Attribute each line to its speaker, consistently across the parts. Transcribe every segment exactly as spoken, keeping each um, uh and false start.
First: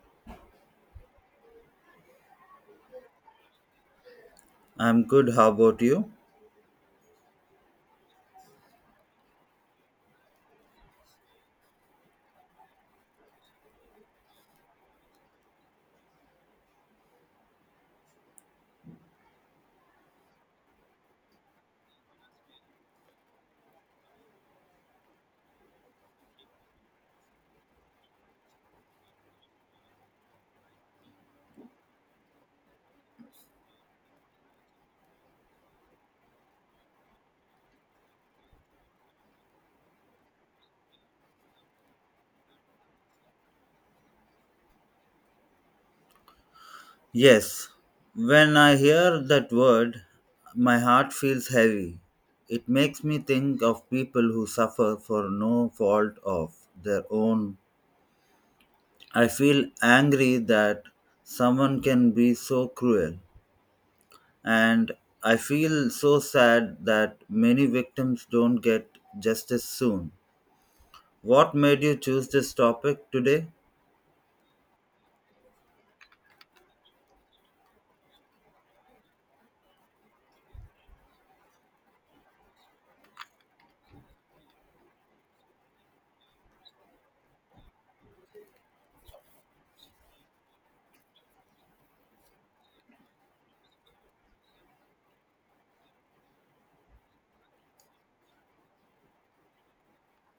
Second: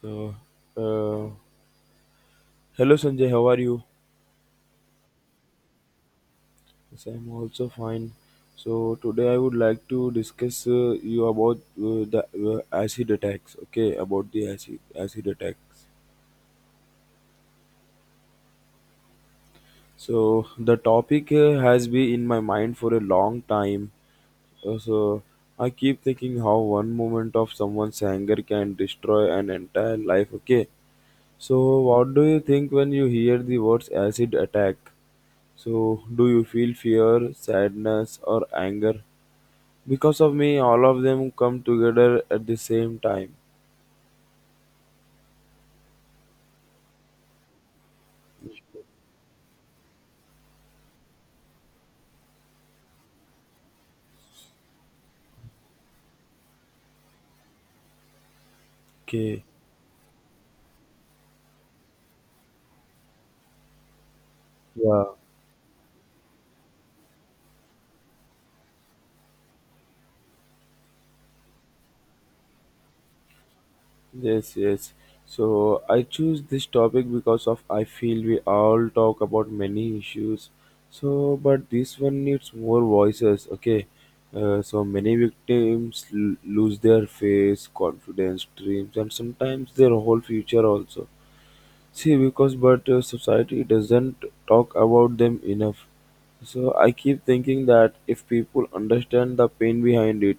Speaker 1: So, uh, hello Sanjay, how are you?
Speaker 2: I'm good. How about you?
Speaker 1: Yes, I'm also fine. So today I would like to discuss uh, you about uh, the uh, acid attacks. Okay, about the acid acid attacks. So the topic uh, has been in my mind for a long time. Uh, so I keep thinking how one moment of someone's anger can destroy an entire life. Okay. So what do you think when you hear the words acid attack? So, do you feel fear, sadness, or anger? Because of me, all of them come together at the same time.
Speaker 2: Yes. When I hear that word, my heart feels heavy. It makes me think of people who suffer for no fault of their own. I
Speaker 1: Okay.
Speaker 2: feel angry that someone can be so cruel. And
Speaker 1: Yeah.
Speaker 2: I feel so sad that many victims don't get justice soon. What made you choose this topic today?
Speaker 1: Yes, yes. So, I choose this topic because of I feel we all talk about many issues. So, but this one needs more voices. Okay. Uh, so many victims l- lose their face, confidence, dreams, and sometimes their whole future also. See, because but uh, society doesn't talk about them enough. So I keep thinking that if people understand the pain behind it,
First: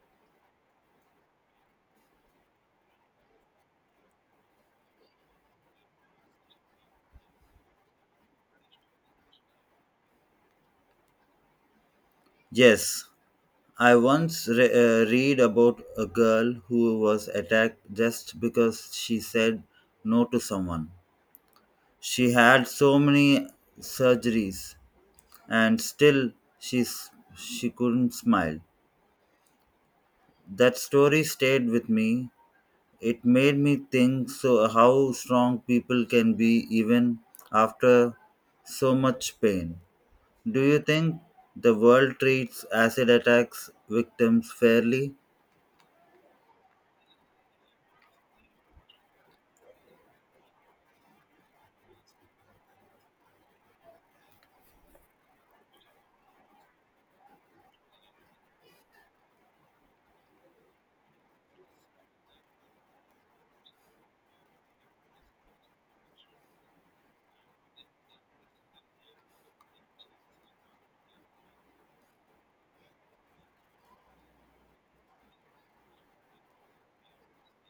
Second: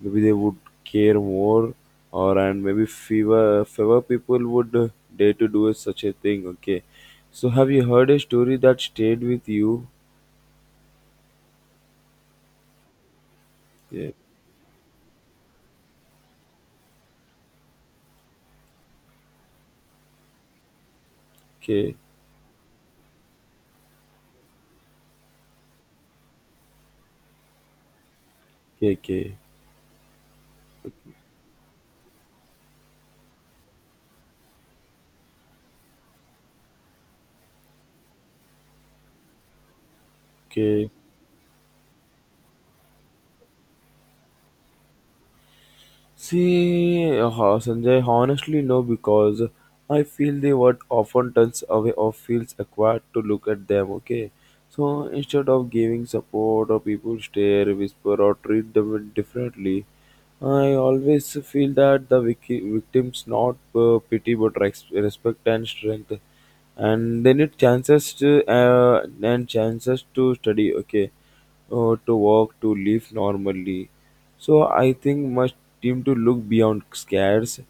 Speaker 1: maybe they would care more, or and maybe fewer fewer people would uh, dare to do such a thing. Okay, so have you heard a story that stayed with you?
Speaker 2: Yes, I
Speaker 1: Okay,
Speaker 2: once re- uh, read about a girl who was attacked just because she said no to someone.
Speaker 1: okay,
Speaker 2: She had so many surgeries and still she's, she couldn't smile.
Speaker 1: okay,
Speaker 2: That story stayed with me. It made me think so how strong people can be even after so much pain. Do you
Speaker 1: okay.
Speaker 2: think the world treats acid attacks victims fairly?
Speaker 1: See, uh, Sanjay, honestly, no, because I feel the word often turns away or feels acquired to look at them, okay? So instead of giving support, or people stare, whisper, or treat them differently, I always feel that the vic- victims not uh, pity but res- respect and strength, and they need chances to uh, and chances to study, okay? Uh, to walk, to live normally. So I think must team to look beyond scares.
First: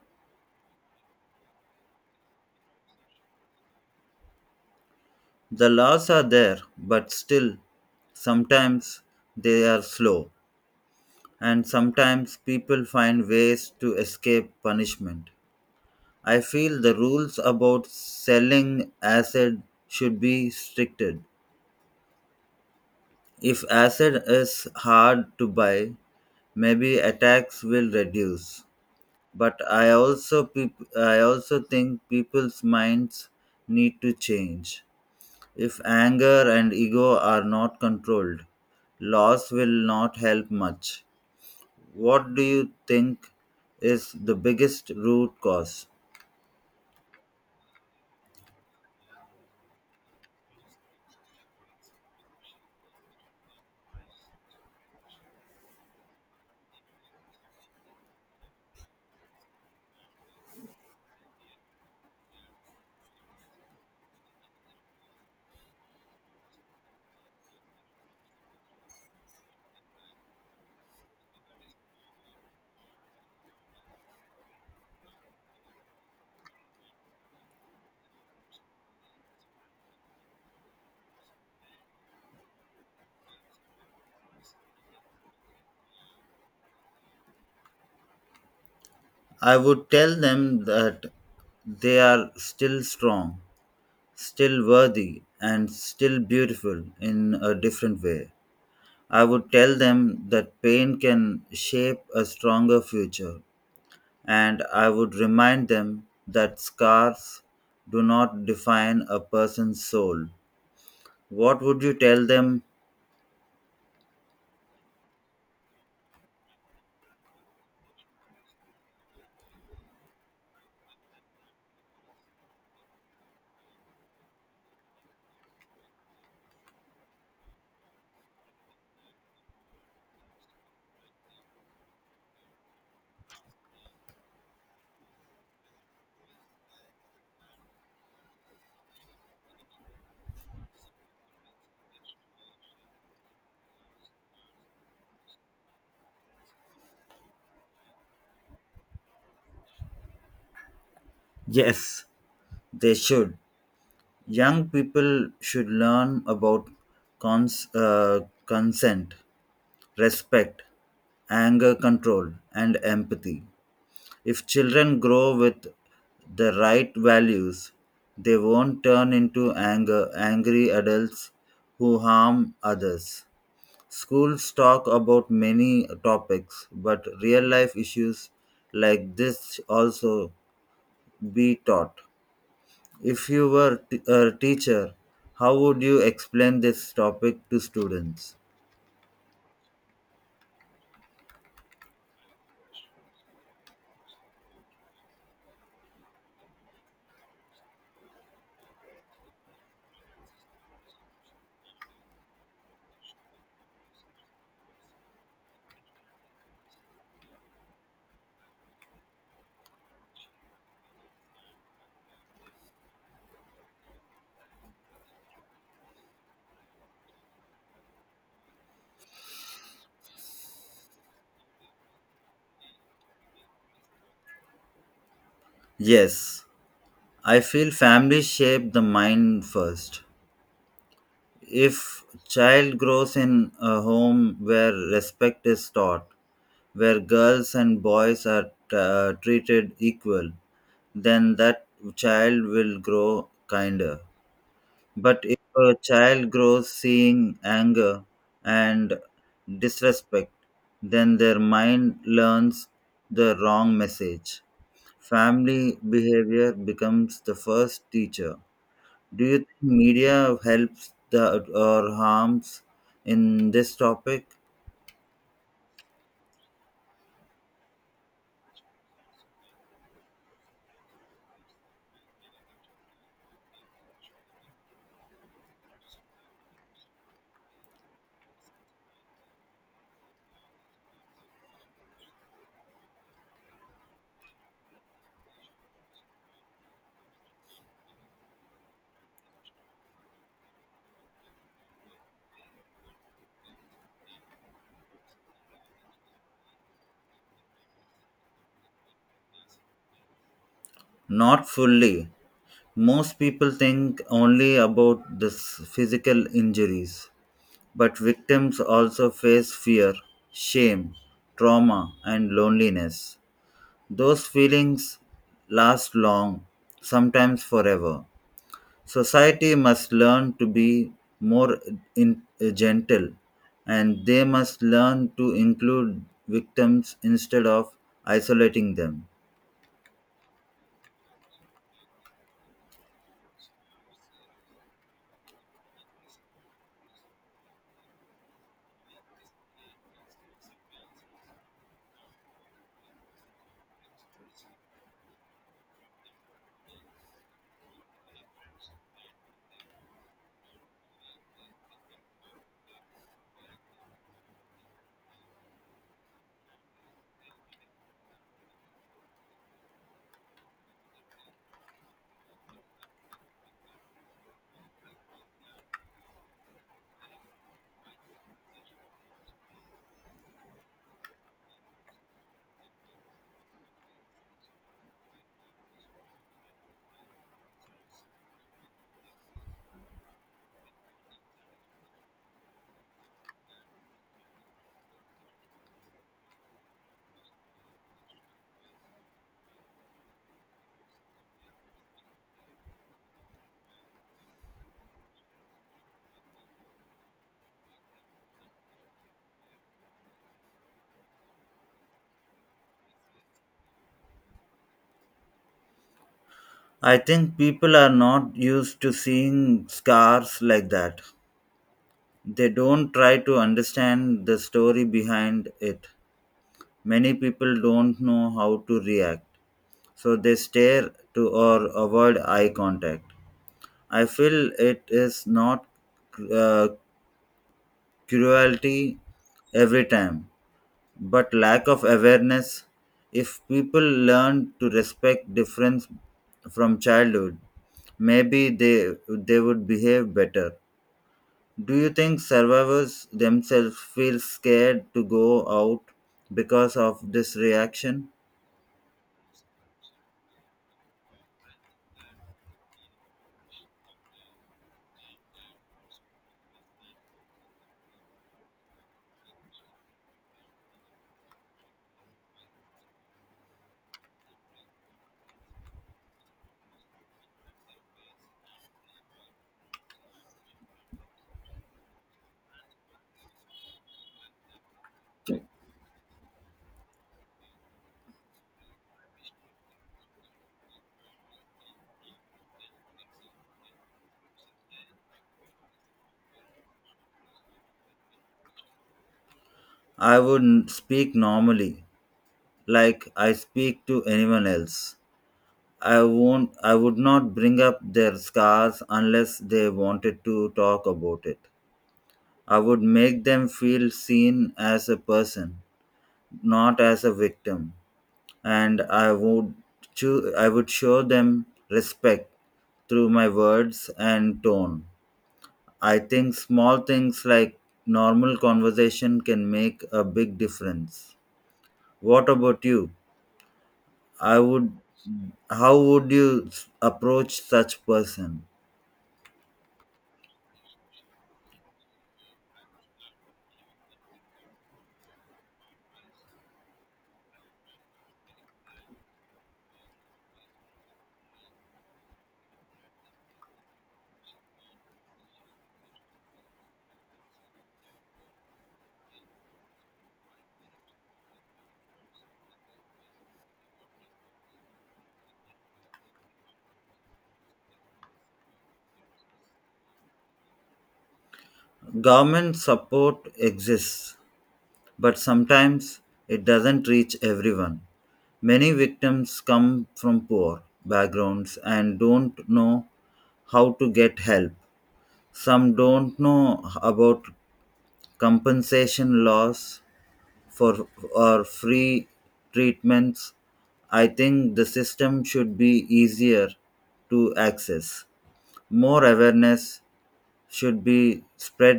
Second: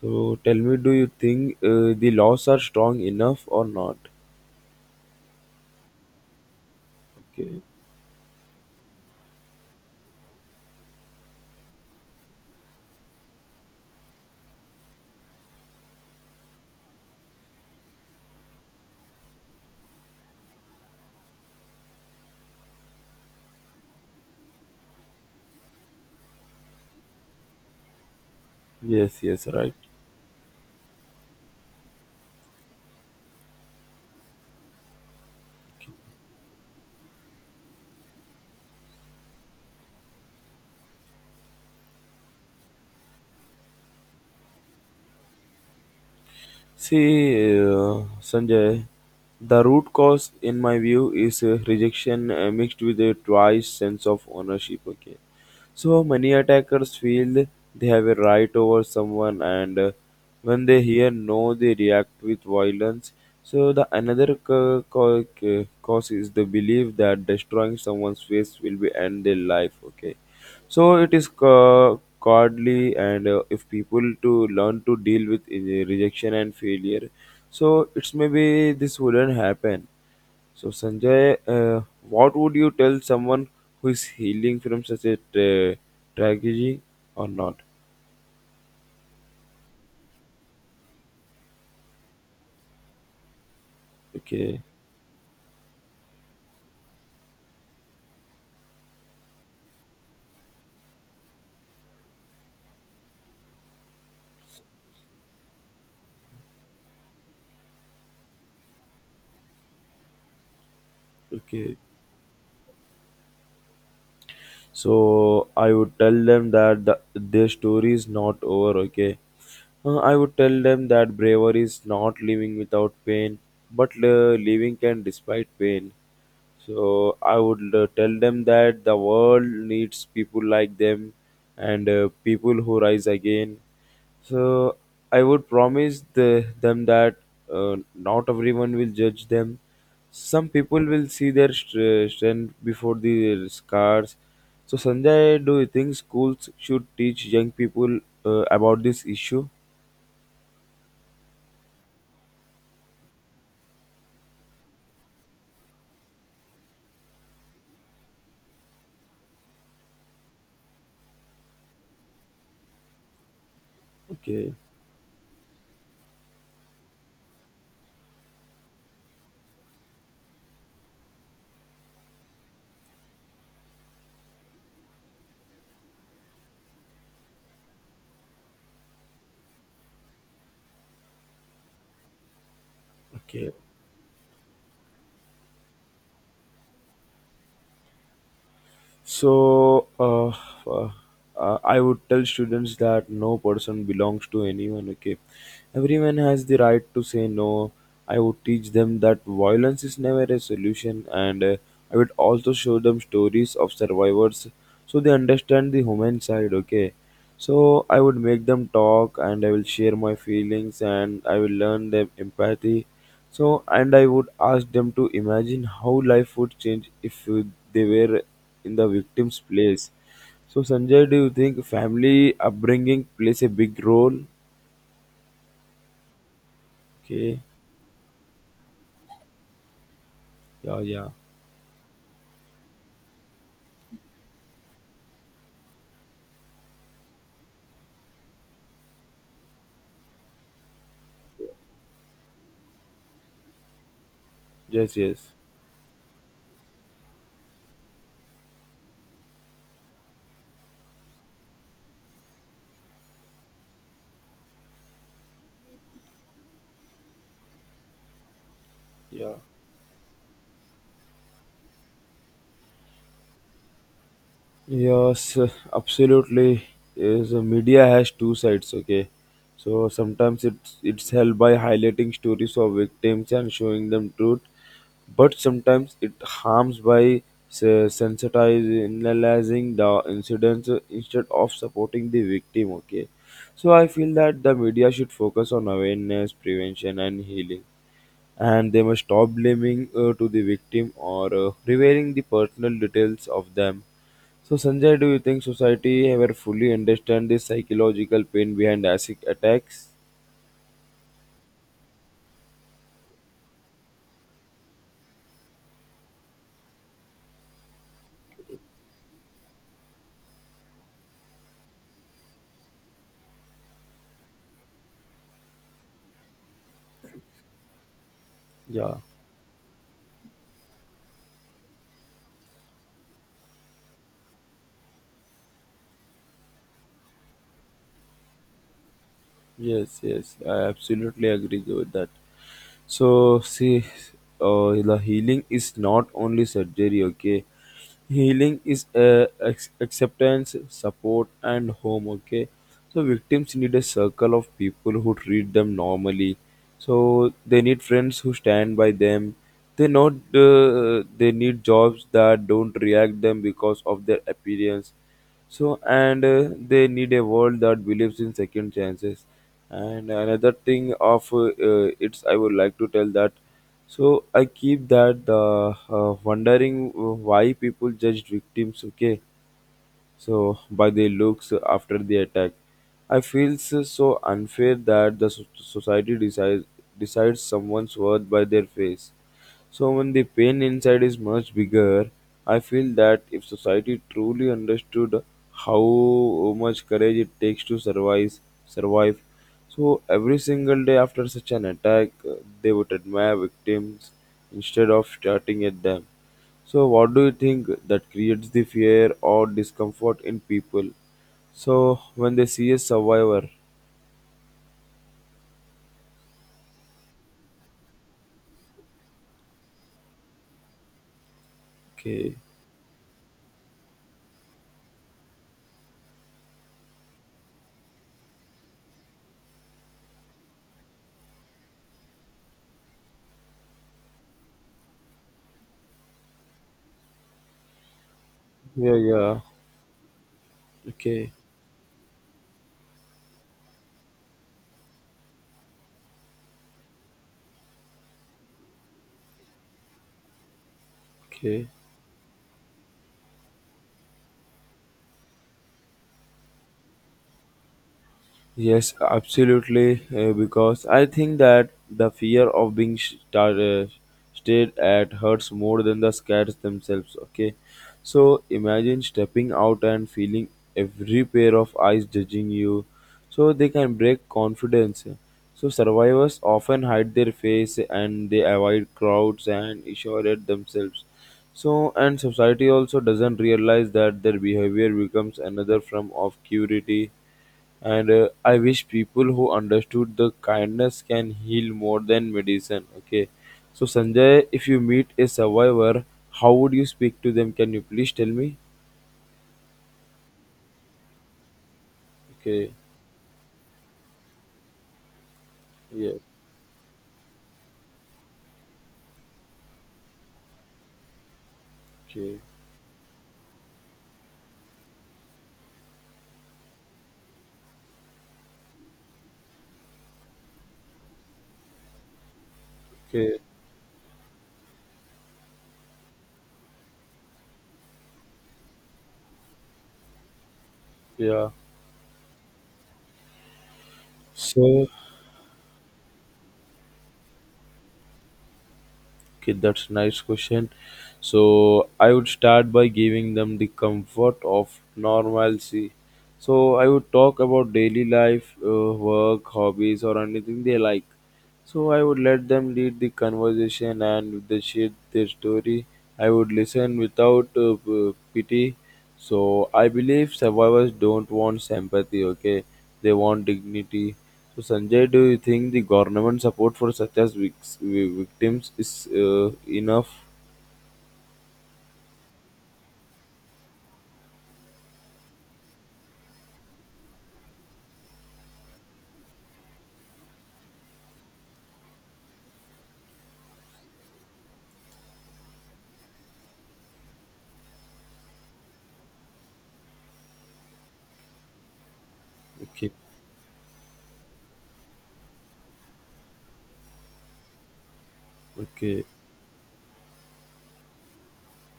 Speaker 1: So tell me, do you think uh, the laws are strong enough or not?
Speaker 2: The laws are there, but still,
Speaker 1: Okay.
Speaker 2: sometimes they are slow, and sometimes people find ways to escape punishment. I feel the rules about selling acid should be stricted. If acid is hard to buy, maybe attacks will reduce.
Speaker 1: Yes, yes,
Speaker 2: But
Speaker 1: right.
Speaker 2: I also peop- I also think people's minds need to change. If anger and ego are not controlled, loss will not help much. What do you think is the biggest root cause?
Speaker 1: See, uh, Sanjay, the root cause, in my view, is uh, rejection uh, mixed with a twice sense of ownership. Okay, so many attackers feel they have a right over someone, and uh, when they hear no, they react with violence. So the another ca- ca- ca- cause is the belief that destroying someone's face will be end their life. Okay, so it is ca- cowardly, and uh, if people to learn to deal with uh, rejection and failure, so it's maybe this wouldn't happen. So, Sanjay, uh, what would you tell someone who is healing from such a tra- tragedy or not?
Speaker 2: I would tell them that they are still strong,
Speaker 1: Okay,
Speaker 2: still worthy, and still beautiful in a different way. I would tell them that pain can shape a stronger future, and I would remind them that scars do not define a person's soul. What
Speaker 1: okay.
Speaker 2: would you tell them?
Speaker 1: So, I would tell them that the, their story is not over, okay? Uh, I would tell them that bravery is not living without pain, but uh, living can despite pain. So I would uh, tell them that the world needs people like them and uh, people who rise again. So I would promise the, them that uh, not everyone will judge them. Some people will see their str- strength before the scars. So Sanjay, do you think schools should teach young people uh, about this issue?
Speaker 2: Yes, they should. Young people should learn about cons- uh, consent, respect, anger control, and empathy. If
Speaker 1: Okay,
Speaker 2: children grow with the right values, they won't turn into anger, angry adults who harm others. Schools talk about many topics, but real life issues like this also be taught. If you
Speaker 1: okay.
Speaker 2: were t- a teacher, how would you explain this topic to students?
Speaker 1: So, uh, uh, uh, I would tell students that no person belongs to anyone, okay? Everyone has the right to say no. I would teach them that violence is never a solution, and uh, I would also show them stories of survivors so they understand the human side, okay? So, I would make them talk and I will share my feelings and I will learn them empathy so, and I would ask them to imagine how life would change if uh, they were in the victim's place. So, Sanjay, do you think family upbringing plays a big role?
Speaker 2: Yes, I
Speaker 1: Okay,
Speaker 2: feel families shape the mind first.
Speaker 1: yeah, yeah,
Speaker 2: If child grows in a home where respect is taught, where girls and boys are uh, treated equal, then that child will grow kinder.
Speaker 1: yes,
Speaker 2: But
Speaker 1: yes,
Speaker 2: if a child grows seeing anger and disrespect, then their mind learns the wrong message. Family behavior becomes the first teacher. Do
Speaker 1: yeah.
Speaker 2: you think media helps the, or harms in this topic?
Speaker 1: Yes, absolutely. Yes, media has two sides. Okay, so sometimes it's it's helped by highlighting stories of victims and showing them truth, but sometimes it harms by se- sensitizing the incidents instead of supporting the victim. Okay, so I feel that the media should focus on awareness, prevention, and healing, and they must stop blaming uh, to the victim or uh, revealing the personal details of them. So, Sanjay, do you think society ever fully understand the psychological pain behind acid attacks?
Speaker 2: Not fully. Most people think only about the s- physical injuries. But victims also face fear, shame, trauma, and loneliness. Those feelings last long, sometimes forever.
Speaker 1: Yeah,
Speaker 2: Society must learn to be more in, uh, gentle, and they must learn to include victims instead of isolating them.
Speaker 1: yes, yes, I absolutely agree with that. So see, uh, the healing is not only surgery. Okay, healing is uh, ex- acceptance, support, and home. Okay, so victims need a circle of people who treat them normally. So they need friends who stand by them. They not uh, they need jobs that don't react them because of their appearance. So, and uh, they need a world that believes in second chances. And another thing of uh, uh, it's I would like to tell that. So I keep that uh, uh, wondering why people judge victims. Okay, so by their looks after the attack. I feel so so unfair that the so- society decides decides someone's worth by their face. So when the pain inside is much bigger, I feel that if society truly understood how much courage it takes to survive, survive, so every single day after such an attack, uh, they would admire victims instead of starting at them. So, what do you think that creates the fear or discomfort in people? So, when they see a survivor,
Speaker 2: I think people are not used to seeing scars like that.
Speaker 1: okay,
Speaker 2: They don't try to understand the story behind it. Many people don't know how to react, so they stare to or avoid eye contact. I feel it is not uh,
Speaker 1: yeah,
Speaker 2: cruelty
Speaker 1: yeah,
Speaker 2: every time, but
Speaker 1: okay,
Speaker 2: lack of awareness. If people learn to respect difference from childhood, maybe they they would behave better.
Speaker 1: okay.
Speaker 2: Do you think survivors themselves feel scared to go out because of this reaction?
Speaker 1: Yes, absolutely. Uh, because I think that the fear of being star- uh, stared at hurts more than the scares themselves. Okay, so imagine stepping out and feeling every pair of eyes judging you, so they can break confidence. So survivors often hide their face and they avoid crowds and isolate themselves. So and society also doesn't realize that their behavior becomes another form of curiosity and uh, I wish people who understood the kindness can heal more than medicine. Okay, so Sanjay, if you meet a survivor, how would you speak to them, can you please tell me?
Speaker 2: I would n- speak normally,
Speaker 1: Okay,
Speaker 2: like I speak to anyone else. I
Speaker 1: yeah,
Speaker 2: won't I would not bring up their scars unless they wanted to talk about it.
Speaker 1: okay,
Speaker 2: I would make them feel seen as a person, not as a victim. And I would cho- I would show them respect through my
Speaker 1: okay,
Speaker 2: words and tone. I think small things like normal conversation can make a big difference.
Speaker 1: yeah.
Speaker 2: What about you? I would.
Speaker 1: So
Speaker 2: How would you s- approach such person?
Speaker 1: okay, that's a nice question. So I would start by giving them the comfort of normalcy. So I would talk about daily life, uh, work, hobbies, or anything they like. So I would let them lead the conversation and if they share their story. I would listen without uh, p- pity. So I believe survivors don't want sympathy. Okay, they want dignity. So Sanjay, do you think the government support for such as vic- vi- victims is uh, enough?
Speaker 2: Government support exists, but sometimes it doesn't reach everyone. Many victims come from poor backgrounds and don't know how to get help. Some don't know about compensation laws for or free
Speaker 1: Okay,
Speaker 2: treatments. I think the system should be easier to access. More
Speaker 1: okay.
Speaker 2: awareness should be spread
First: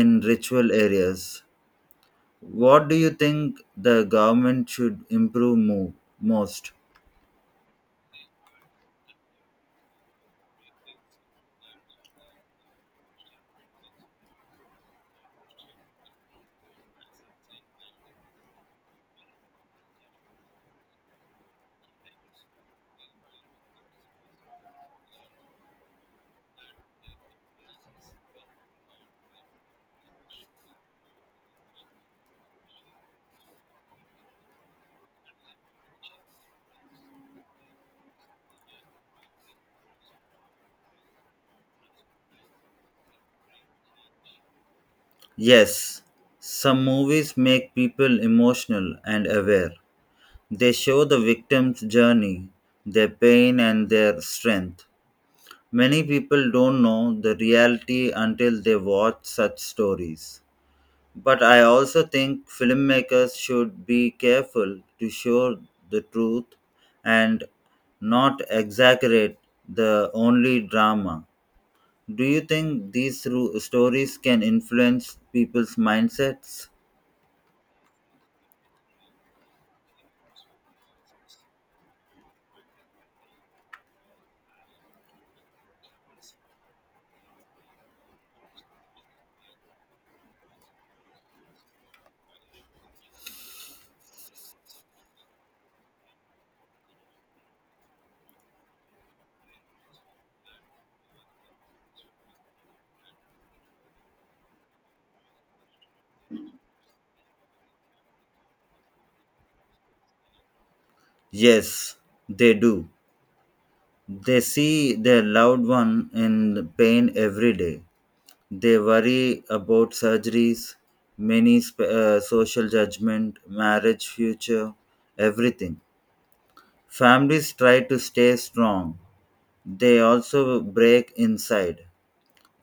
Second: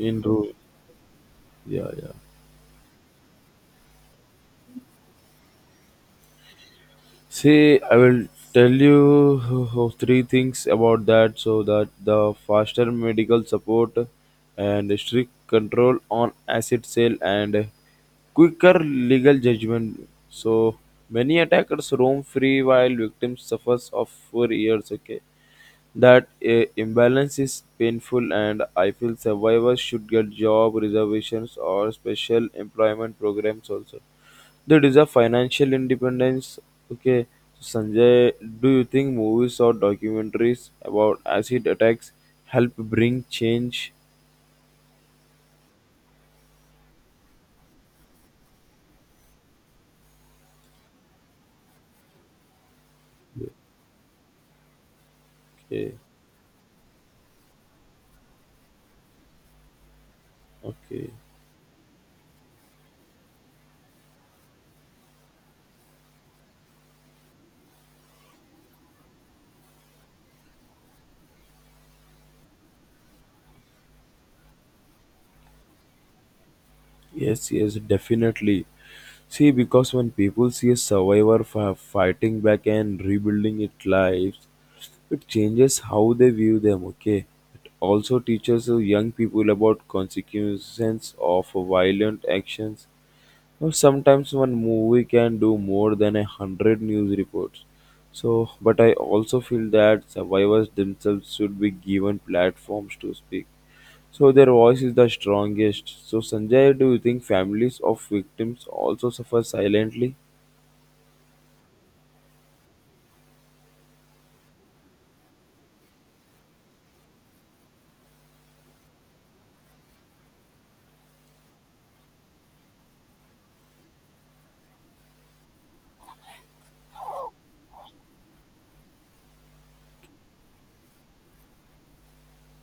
Speaker 2: in
Speaker 1: In ru-
Speaker 2: ritual areas.
Speaker 1: yeah, yeah.
Speaker 2: What do you think the government should improve mo- most?
Speaker 1: See, I will tell you three things about that. So that the faster medical support and strict control on asset sale and quicker legal judgment. So many attackers roam free while victims suffers of for years. Okay, that uh, imbalance is painful, and I feel survivors should get job reservations or special employment programs also. They deserve financial independence. Okay, so Sanjay, do you think movies or documentaries about acid attacks help bring change?
Speaker 2: Yes, some movies make people emotional and aware. They show the victim's journey, their pain, and their strength.
Speaker 1: Okay,
Speaker 2: Many people don't know the reality until they watch such stories.
Speaker 1: okay.
Speaker 2: But I also think filmmakers should be careful to show the truth and not exaggerate the only drama. Do you think these ru- stories can influence people's mindsets?
Speaker 1: Yes, yes, definitely. See, because when people see a survivor fi- fighting back and rebuilding its lives, it changes how they view them, okay? It also teaches the young people about consequences of violent actions. Now, sometimes one movie can do more than a hundred news reports. So, but I also feel that survivors themselves should be given platforms to speak so their voice is the strongest. So Sanjay, do you think families of victims also suffer silently?
Speaker 2: Yes, they do. They see their loved one in pain every day. They worry about surgeries, many sp- uh, social judgment, marriage future, everything. Families try to stay strong. They also break inside.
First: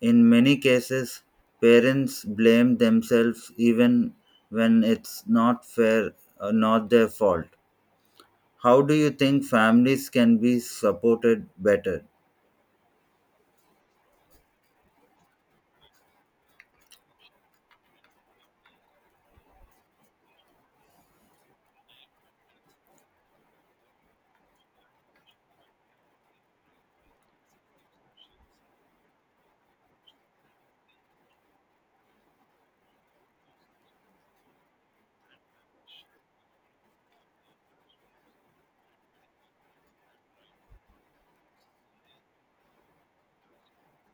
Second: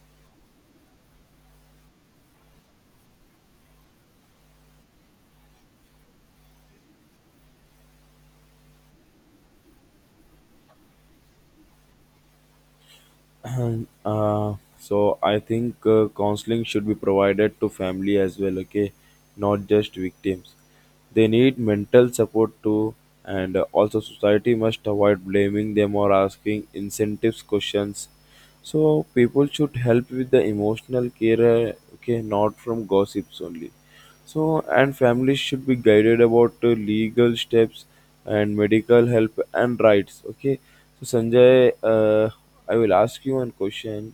Speaker 2: In many cases, parents blame themselves even when it's not fair or not their fault. How do you think families can be supported better?
Speaker 1: uh, so I think uh, counseling should be provided to family as well. Okay, not just victims. They need mental support too, and uh, also society must avoid blaming them or asking incentives questions. So people should help with the emotional care. uh, Okay, not from gossips only. So, and families should be guided about uh, legal steps and medical help and rights. Okay. So, Sanjay, uh, I will ask you one question.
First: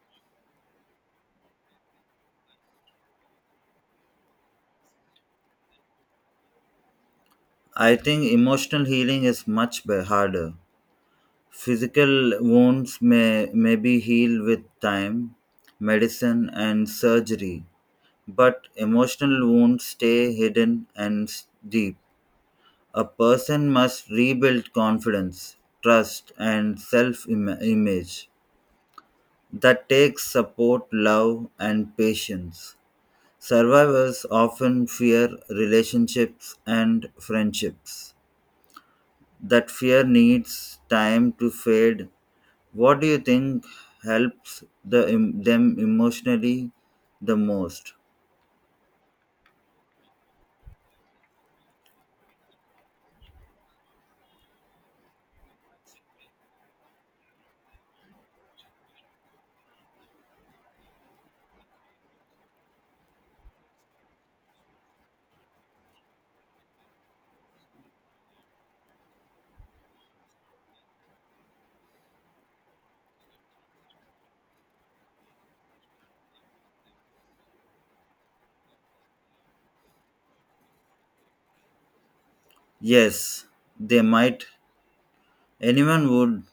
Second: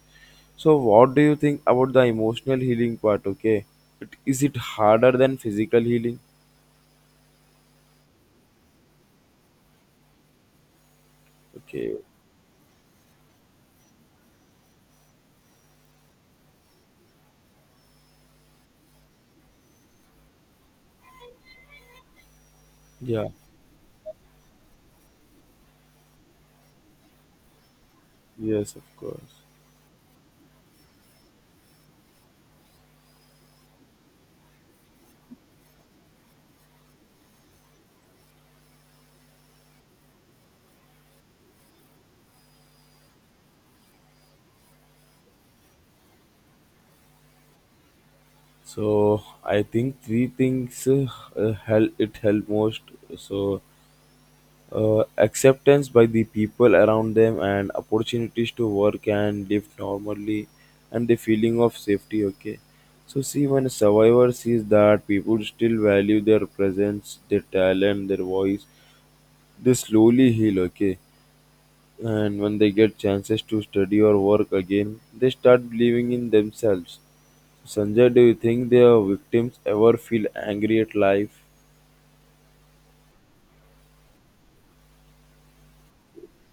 Speaker 1: So, what do you think about the emotional healing part? Okay. It, is it harder than physical healing?
Speaker 2: I think emotional healing is much be- harder.
Speaker 1: Okay.
Speaker 2: Physical wounds may, may be healed with time, medicine, and surgery, but emotional wounds stay hidden and s- deep. A
Speaker 1: Yeah.
Speaker 2: person must rebuild confidence, trust, and self image.
Speaker 1: Yes, of course.
Speaker 2: That takes support, love, and patience. Survivors often fear relationships and friendships. That fear needs time to fade. What do you think helps the, them emotionally the most?
Speaker 1: So, I think three things uh, uh, help it help most. So, uh, acceptance by the people around them and opportunities to work and live normally and the feeling of safety, okay? So see, when a survivor sees that people still value their presence, their talent, their voice, they slowly heal, okay? And when they get chances to study or work again, they start believing in themselves. So, Sanjay, do you think their victims ever feel angry at life?
Speaker 2: Yes, they might. Anyone would.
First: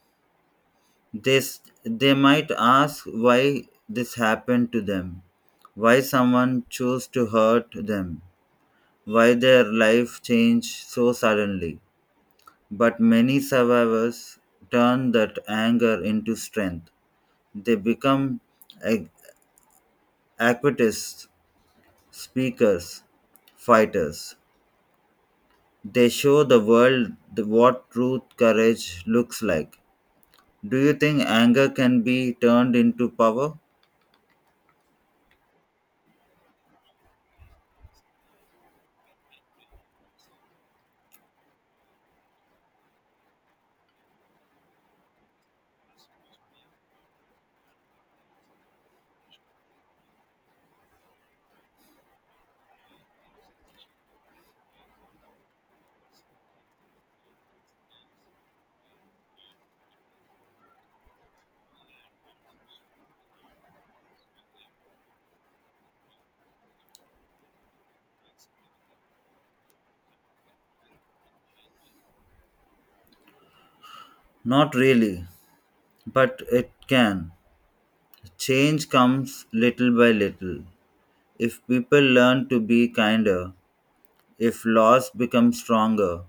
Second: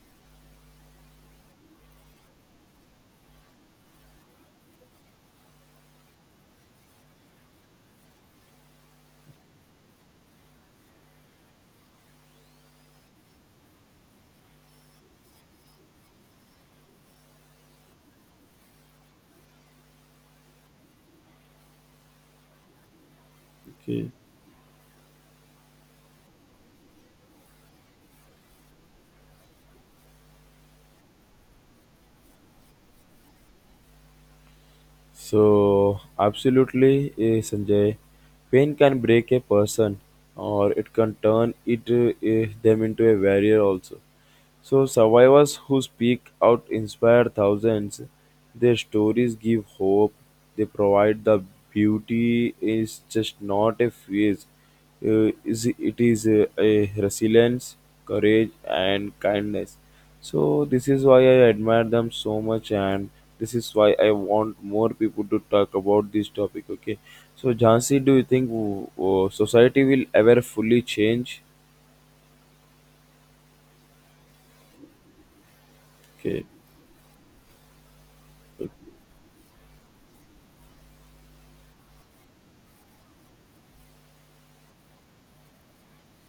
Speaker 2: They, s- they might ask why this happened to them, why someone chose to hurt them, why their life changed so suddenly. But many survivors turn that anger into strength. They become ac- activists, speakers,
Speaker 1: Okay.
Speaker 2: fighters. They show the world the, what truth courage looks like. Do you think anger can be turned into power?
Speaker 1: So, absolutely, eh, Sanjay. Pain can break a person, or it can turn it eh, them into a warrior also. So survivors who speak out inspire thousands. Their stories give hope. They provide the beauty is just not a phase. Uh, is it is a, a resilience, courage, and kindness. So this is why I admire them so much, and this is why I want more people to talk about this topic. Okay, so Jansi, do you think uh, society will ever fully change?
Speaker 2: Not really. But
Speaker 1: Okay,
Speaker 2: it can. Change comes little by little. If people learn to be kinder, if laws become stronger,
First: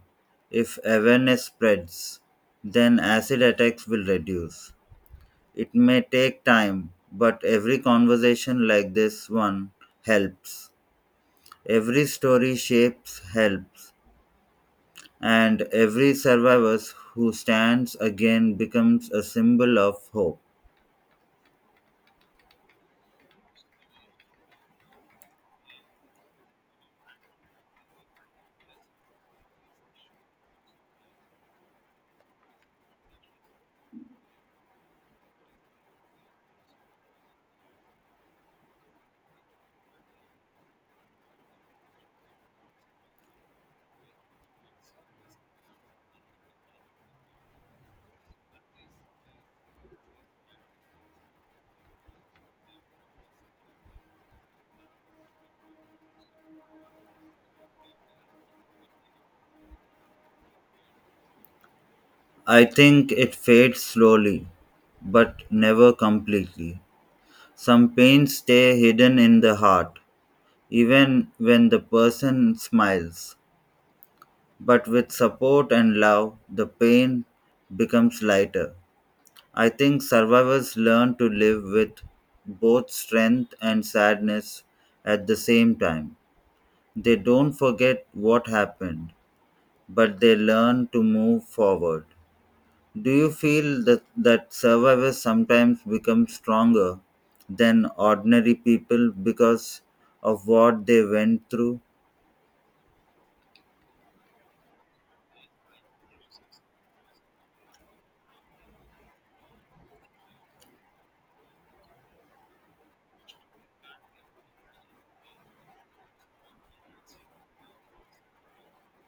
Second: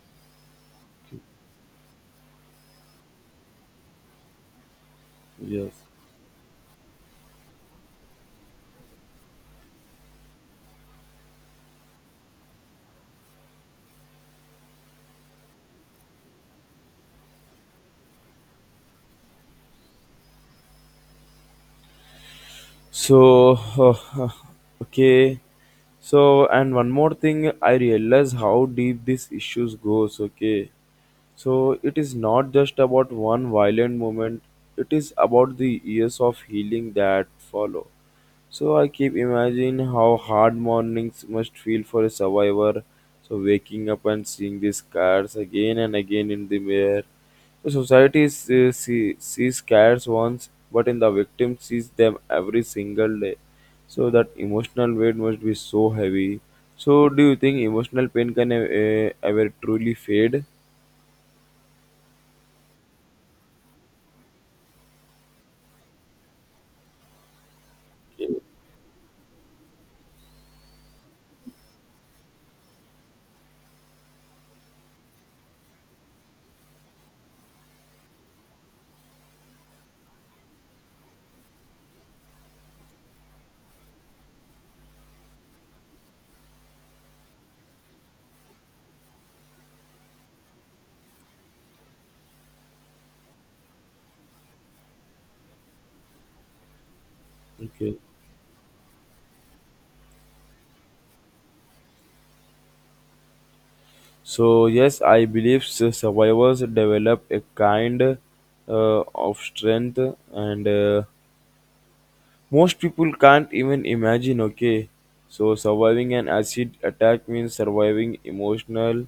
Speaker 2: if awareness spreads, then acid attacks will reduce. It
Speaker 1: yes.
Speaker 2: may take time, but every conversation like this one helps. Every story shapes helps. And every survivor who stands again becomes a symbol of hope.
Speaker 1: So, okay. So, and one more thing, I realize how deep these issues goes. Okay. So it is not just about one violent moment. It is about the years of healing that follow. So I keep imagining how hard mornings must feel for a survivor. So waking up and seeing these cars again and again in the mirror. The society s- uh, see, sees cars once, but in the victim sees them every single day. So that emotional weight must be so heavy. So do you think emotional pain can uh, ever truly fade?
Speaker 2: I think it fades slowly, but never completely. Some pains stay hidden in the heart, even when the person smiles. But with support and love, the pain becomes lighter. I think survivors learn to live with both strength and sadness at the same time. They don't forget what happened, but they learn to move forward. Do you feel that, that survivors sometimes become stronger than
Speaker 1: Okay.
Speaker 2: ordinary people because of what they went through?
Speaker 1: So yes, I believe s- survivors develop a kind uh, of strength and. Uh, most people can't even imagine, okay? So, surviving an acid attack means surviving emotional,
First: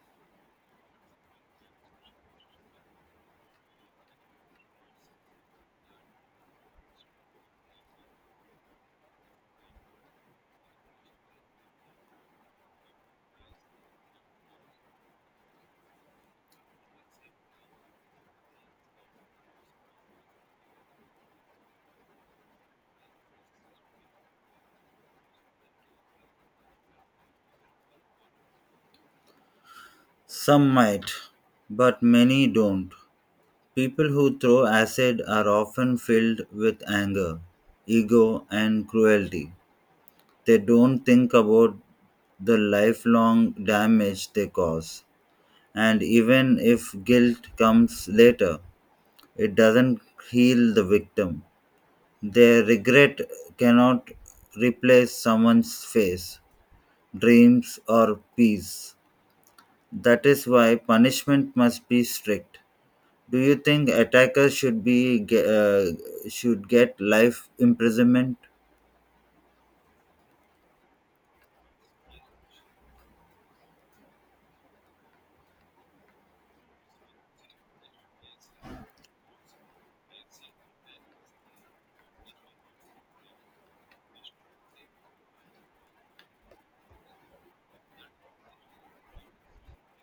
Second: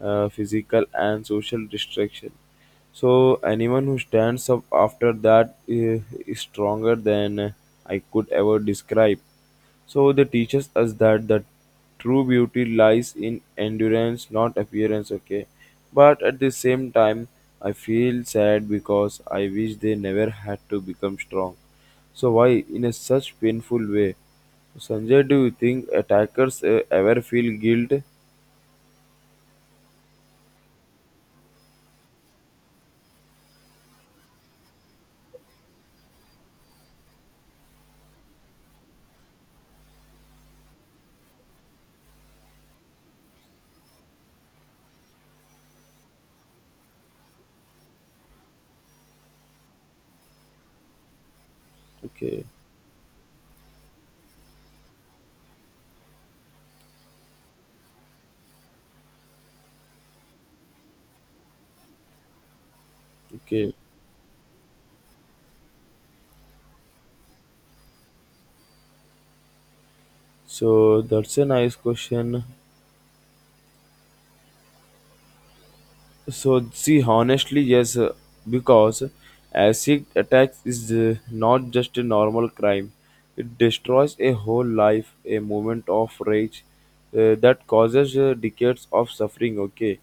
Speaker 1: uh, physical, and social destruction. So, anyone who stands up after that uh, is stronger than I could ever describe. So, they teaches us that the true beauty lies in endurance, not appearance, okay? But at the same time, I feel sad because I wish they never had to become strong. So why, in a such painful way? Sanjay, do you think attackers uh, ever feel guilt?
Speaker 2: Some might, but many don't. People who throw acid are often filled with anger, ego, and cruelty. They don't think about the lifelong damage they cause. And even if guilt comes later, it doesn't heal the victim.
Speaker 1: Okay,
Speaker 2: Their regret cannot replace someone's face, dreams, or peace. That is why punishment must be strict. Do you
Speaker 1: okay.
Speaker 2: think attackers should be ge- uh, should get life imprisonment?
Speaker 1: So that's a nice question. So see, honestly, yes, uh, because acid attacks is uh, not just a normal crime. It destroys a whole life, a moment of rage uh, that causes uh, decades of suffering. Okay,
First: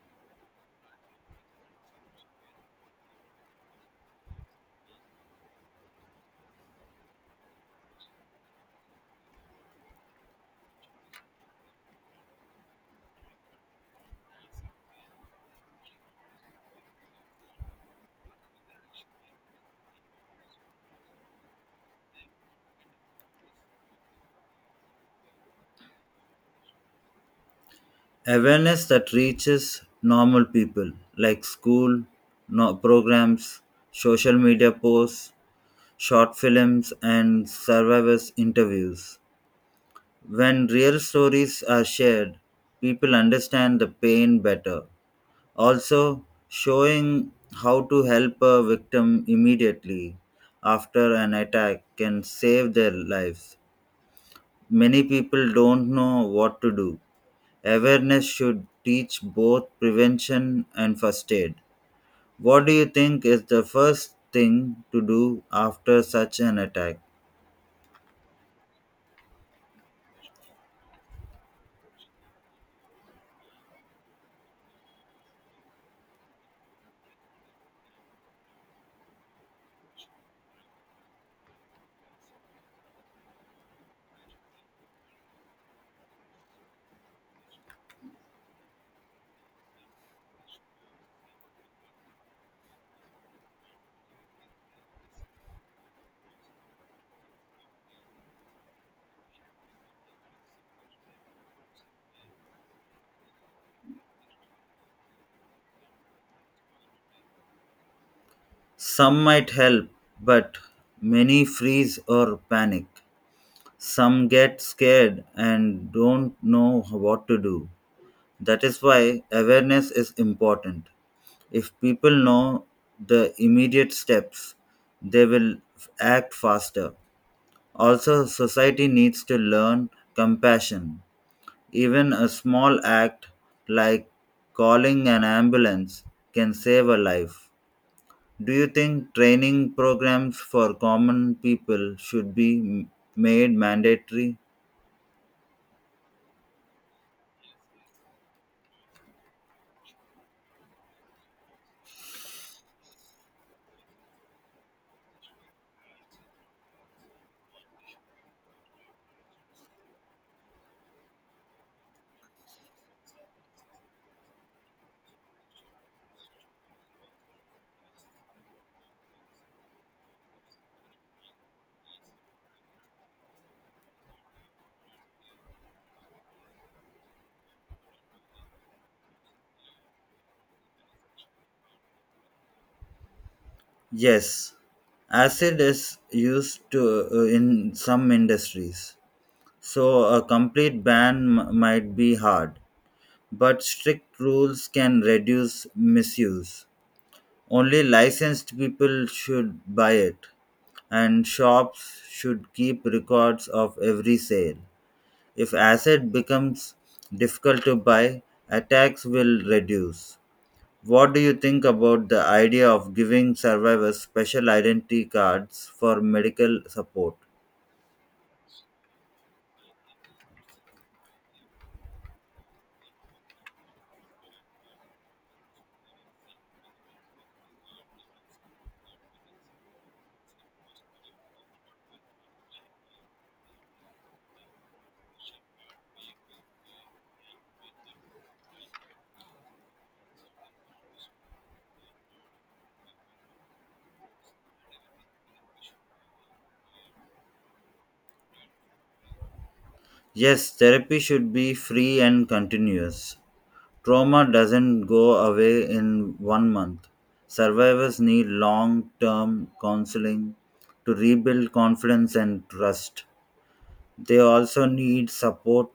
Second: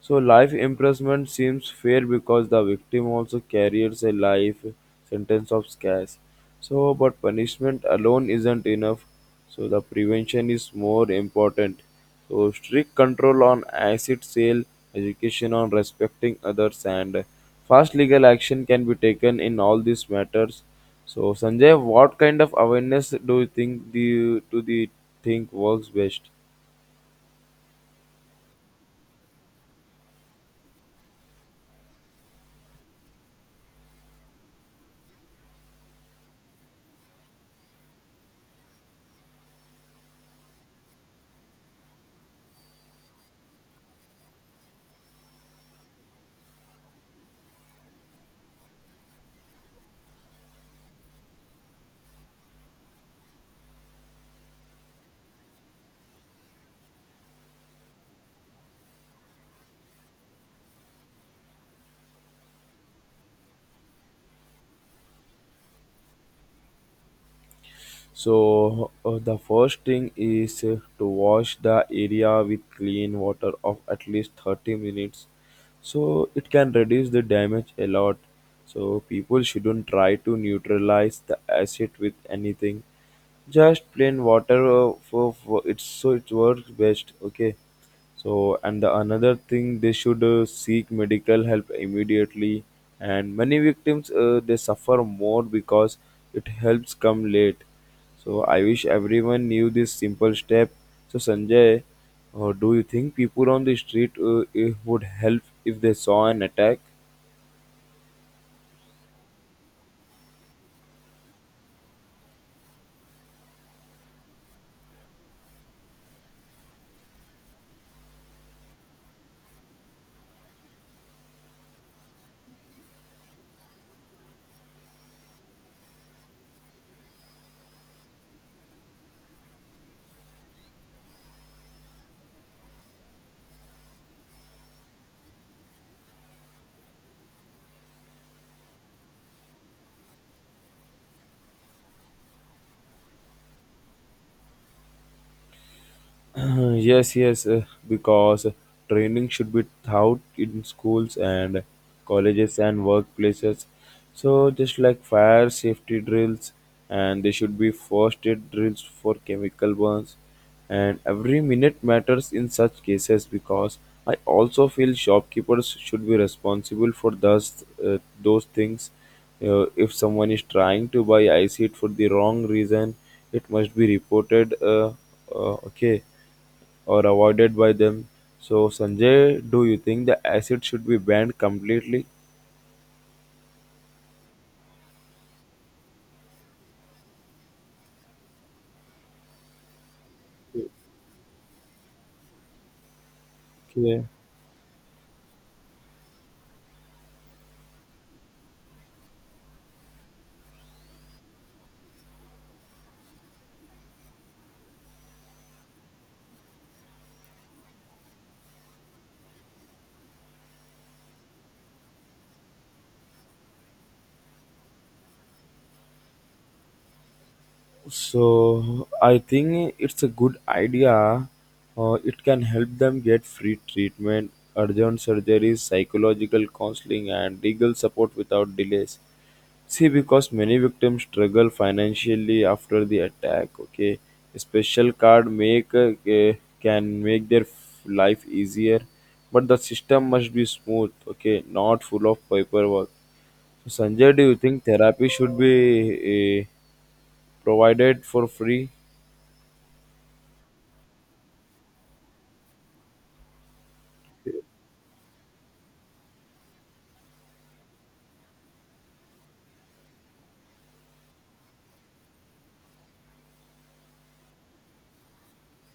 Speaker 1: so life imprisonment seems fair because the victim also carries a life sentence of scarce. So, but punishment alone isn't enough. So the prevention is more important. So strict control on acid sale, education on respecting others, and fast legal action can be taken in all these matters. So Sanjay, what kind of awareness do you think the to the think works best?
Speaker 2: Awareness that reaches normal people, like school no- programs, social media posts, short films, and survivors interviews. When real stories are shared, people understand the pain better. Also, showing how to help a victim immediately after an attack can save their lives. Many people don't know what to do. Awareness should teach both prevention and first aid. What do you think is the first thing to do after such an attack?
Speaker 1: So uh, the first thing is uh, to wash the area with clean water of at least thirty minutes, so it can reduce the damage a lot. So people shouldn't try to neutralize the acid with anything, just plain water uh, for, for it's so it works best, okay. So and the another thing, they should uh, seek medical help immediately, and many victims uh, they suffer more because it helps come late. So I wish everyone knew this simple step. So Sanjay, uh, do you think people on the street uh, eh, would help if they saw an attack?
Speaker 2: Some might help, but many freeze or panic. Some get scared and don't know what to do. That is why awareness is important. If people know the immediate steps, they will f- act faster. Also, society needs to learn compassion. Even a small act like calling an ambulance can save a life. Do you think training programs for common people should be m- made mandatory?
Speaker 1: Uh, Yes, yes, uh, because training should be taught in schools and colleges and workplaces. So, just like fire safety drills, and they should be first aid drills for chemical burns. And every minute matters in such cases because I also feel shopkeepers should be responsible for those, uh, those things. Uh, if someone is trying to buy ice it for the wrong reason, it must be reported. Uh, uh, okay, or avoided by them. So, Sanjay, do you think the acid should be banned completely?
Speaker 2: Yes, acid is used to, uh, in some industries, so a complete ban m- might be hard, but
Speaker 1: Okay.
Speaker 2: strict rules can reduce misuse. Only licensed people should buy it, and shops should keep records of every sale. If acid becomes difficult to buy, attacks will reduce. What do you think about the idea of giving survivors special identity cards for medical support?
Speaker 1: So, I think it's a good idea. Uh, it can help them get free treatment, urgent surgeries, psychological counseling, and legal support without delays. See, because many victims struggle financially after the attack. Okay, a special card make uh, ca- can make their f- life easier, but the system must be smooth. Okay, not full of paperwork. So, Sanjay, do you think therapy should be uh, provided for free?
Speaker 2: Yes, therapy should be free and continuous. Trauma doesn't go away in one month. Survivors need long term counseling to rebuild confidence and trust. They also need support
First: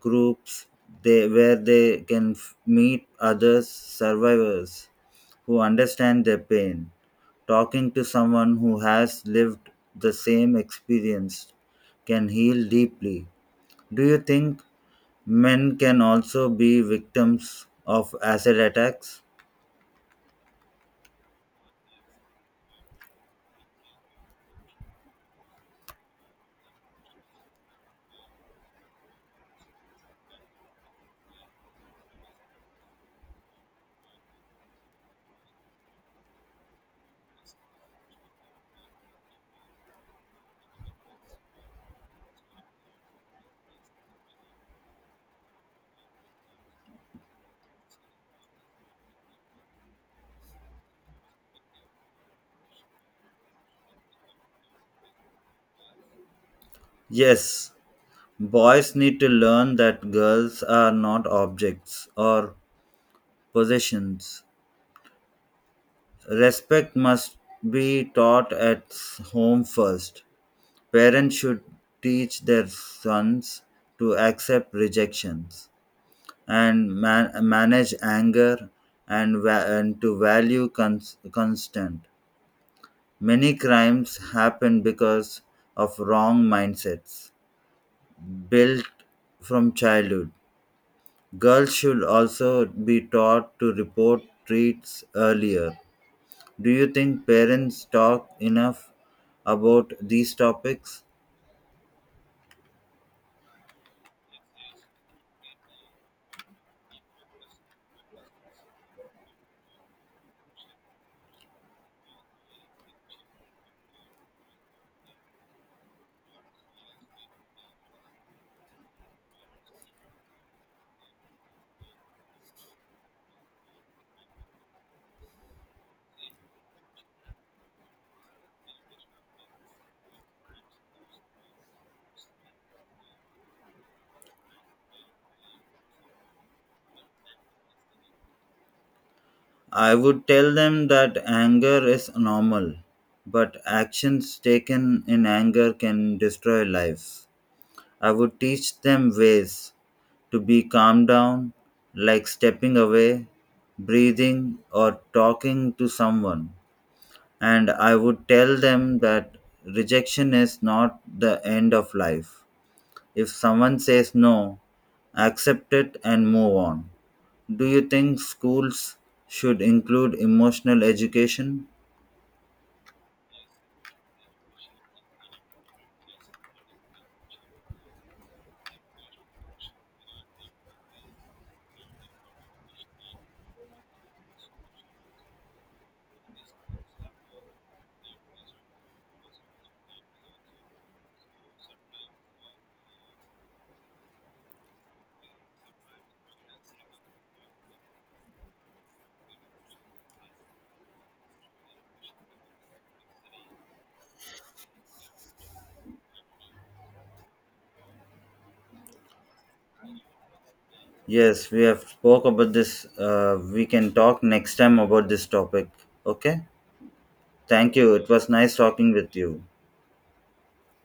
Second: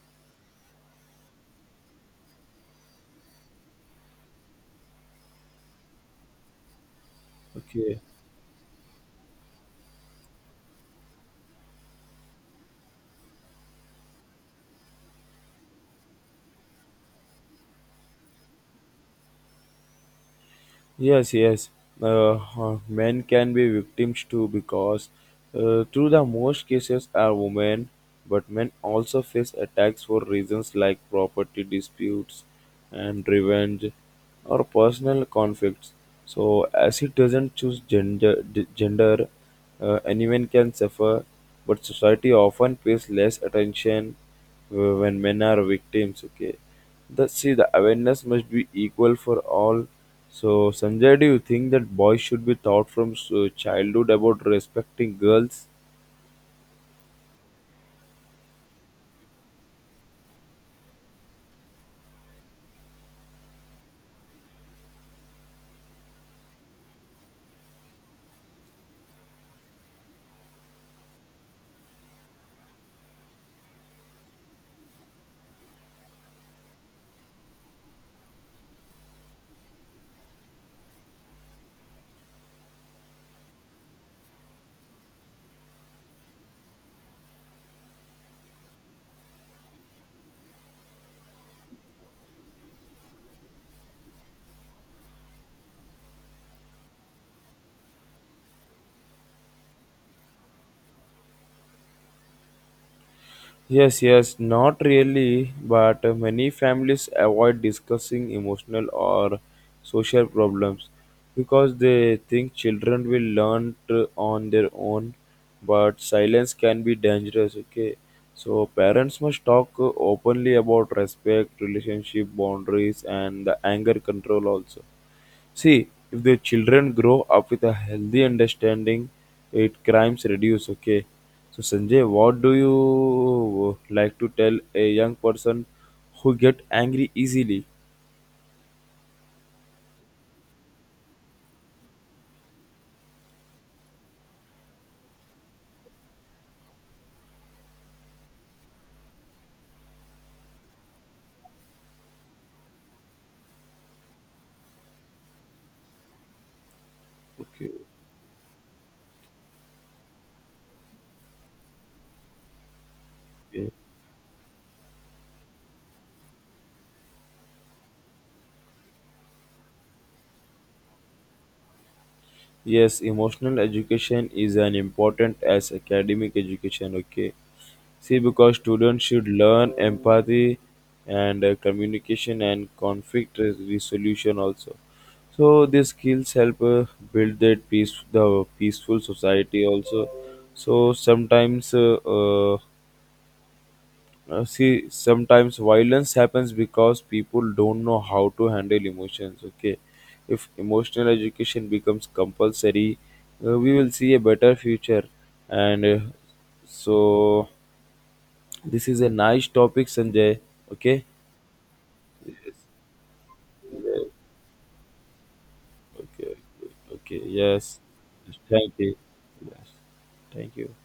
Speaker 2: groups they, where they can f- meet others survivors who understand their pain. Talking
Speaker 1: Okay.
Speaker 2: to someone who has lived the same experience can heal deeply. Do you think men can also be victims of acid attacks?
Speaker 1: Yes, yes. Uh, huh, men can be victims too because, uh, through the most cases, are women, but men also face attacks for reasons like property disputes and revenge or personal conflicts. So, as it doesn't choose gender, d- gender uh, anyone can suffer, but society often pays less attention uh, when men are victims, okay. The see the awareness must be equal for all. So Sanjay, do you think that boys should be taught from s- childhood about respecting girls?
Speaker 2: Yes, boys need to learn that girls are not objects or possessions. Respect must be taught at s- home first. Parents should teach their sons to accept rejections and man- manage anger, and, va- and to value cons- constant. Many crimes happen because of wrong mindsets built from childhood. Girls should also be taught to report treats earlier. Do you think parents talk enough about these topics?
Speaker 1: Yes, yes, not really, but many families avoid discussing emotional or social problems because they think children will learn to- on their own, but silence can be dangerous, okay? So parents must talk openly about respect, relationship boundaries, and the anger control also. See, if the children grow up with a healthy understanding, it crimes reduce. Okay. So Sanjay, what do you like to tell a young person who get angry easily?
Speaker 2: I would tell them that anger is normal, but actions taken in anger can destroy lives. I would teach them ways to be calm down, like stepping away, breathing, or talking to someone. And
Speaker 1: Okay.
Speaker 2: I would tell them that rejection is not the end of life. If
Speaker 1: Okay.
Speaker 2: someone says no, accept it and move on. Do you think schools should include emotional education?
Speaker 1: Yes, emotional education is an important as academic education. Okay. See, because students should learn empathy and uh, communication and conflict res- resolution also. So these skills help uh, build that peace, the peaceful society also. So sometimes, uh, uh, uh, see, sometimes violence happens because people don't know how to handle emotions. Okay, if emotional education becomes compulsory, uh, we will see a better future, and uh, so this is a nice topic, Sanjay. Okay.
Speaker 2: Yes, we have spoke about
Speaker 1: Yes.
Speaker 2: this. Uh, we can
Speaker 1: Yeah.
Speaker 2: talk next time about this topic.
Speaker 1: Okay.
Speaker 2: Okay.
Speaker 1: Okay.
Speaker 2: Thank
Speaker 1: Yes.
Speaker 2: you. It was nice
Speaker 1: Thank
Speaker 2: talking
Speaker 1: you.
Speaker 2: with you.
Speaker 1: Yes. Thank you.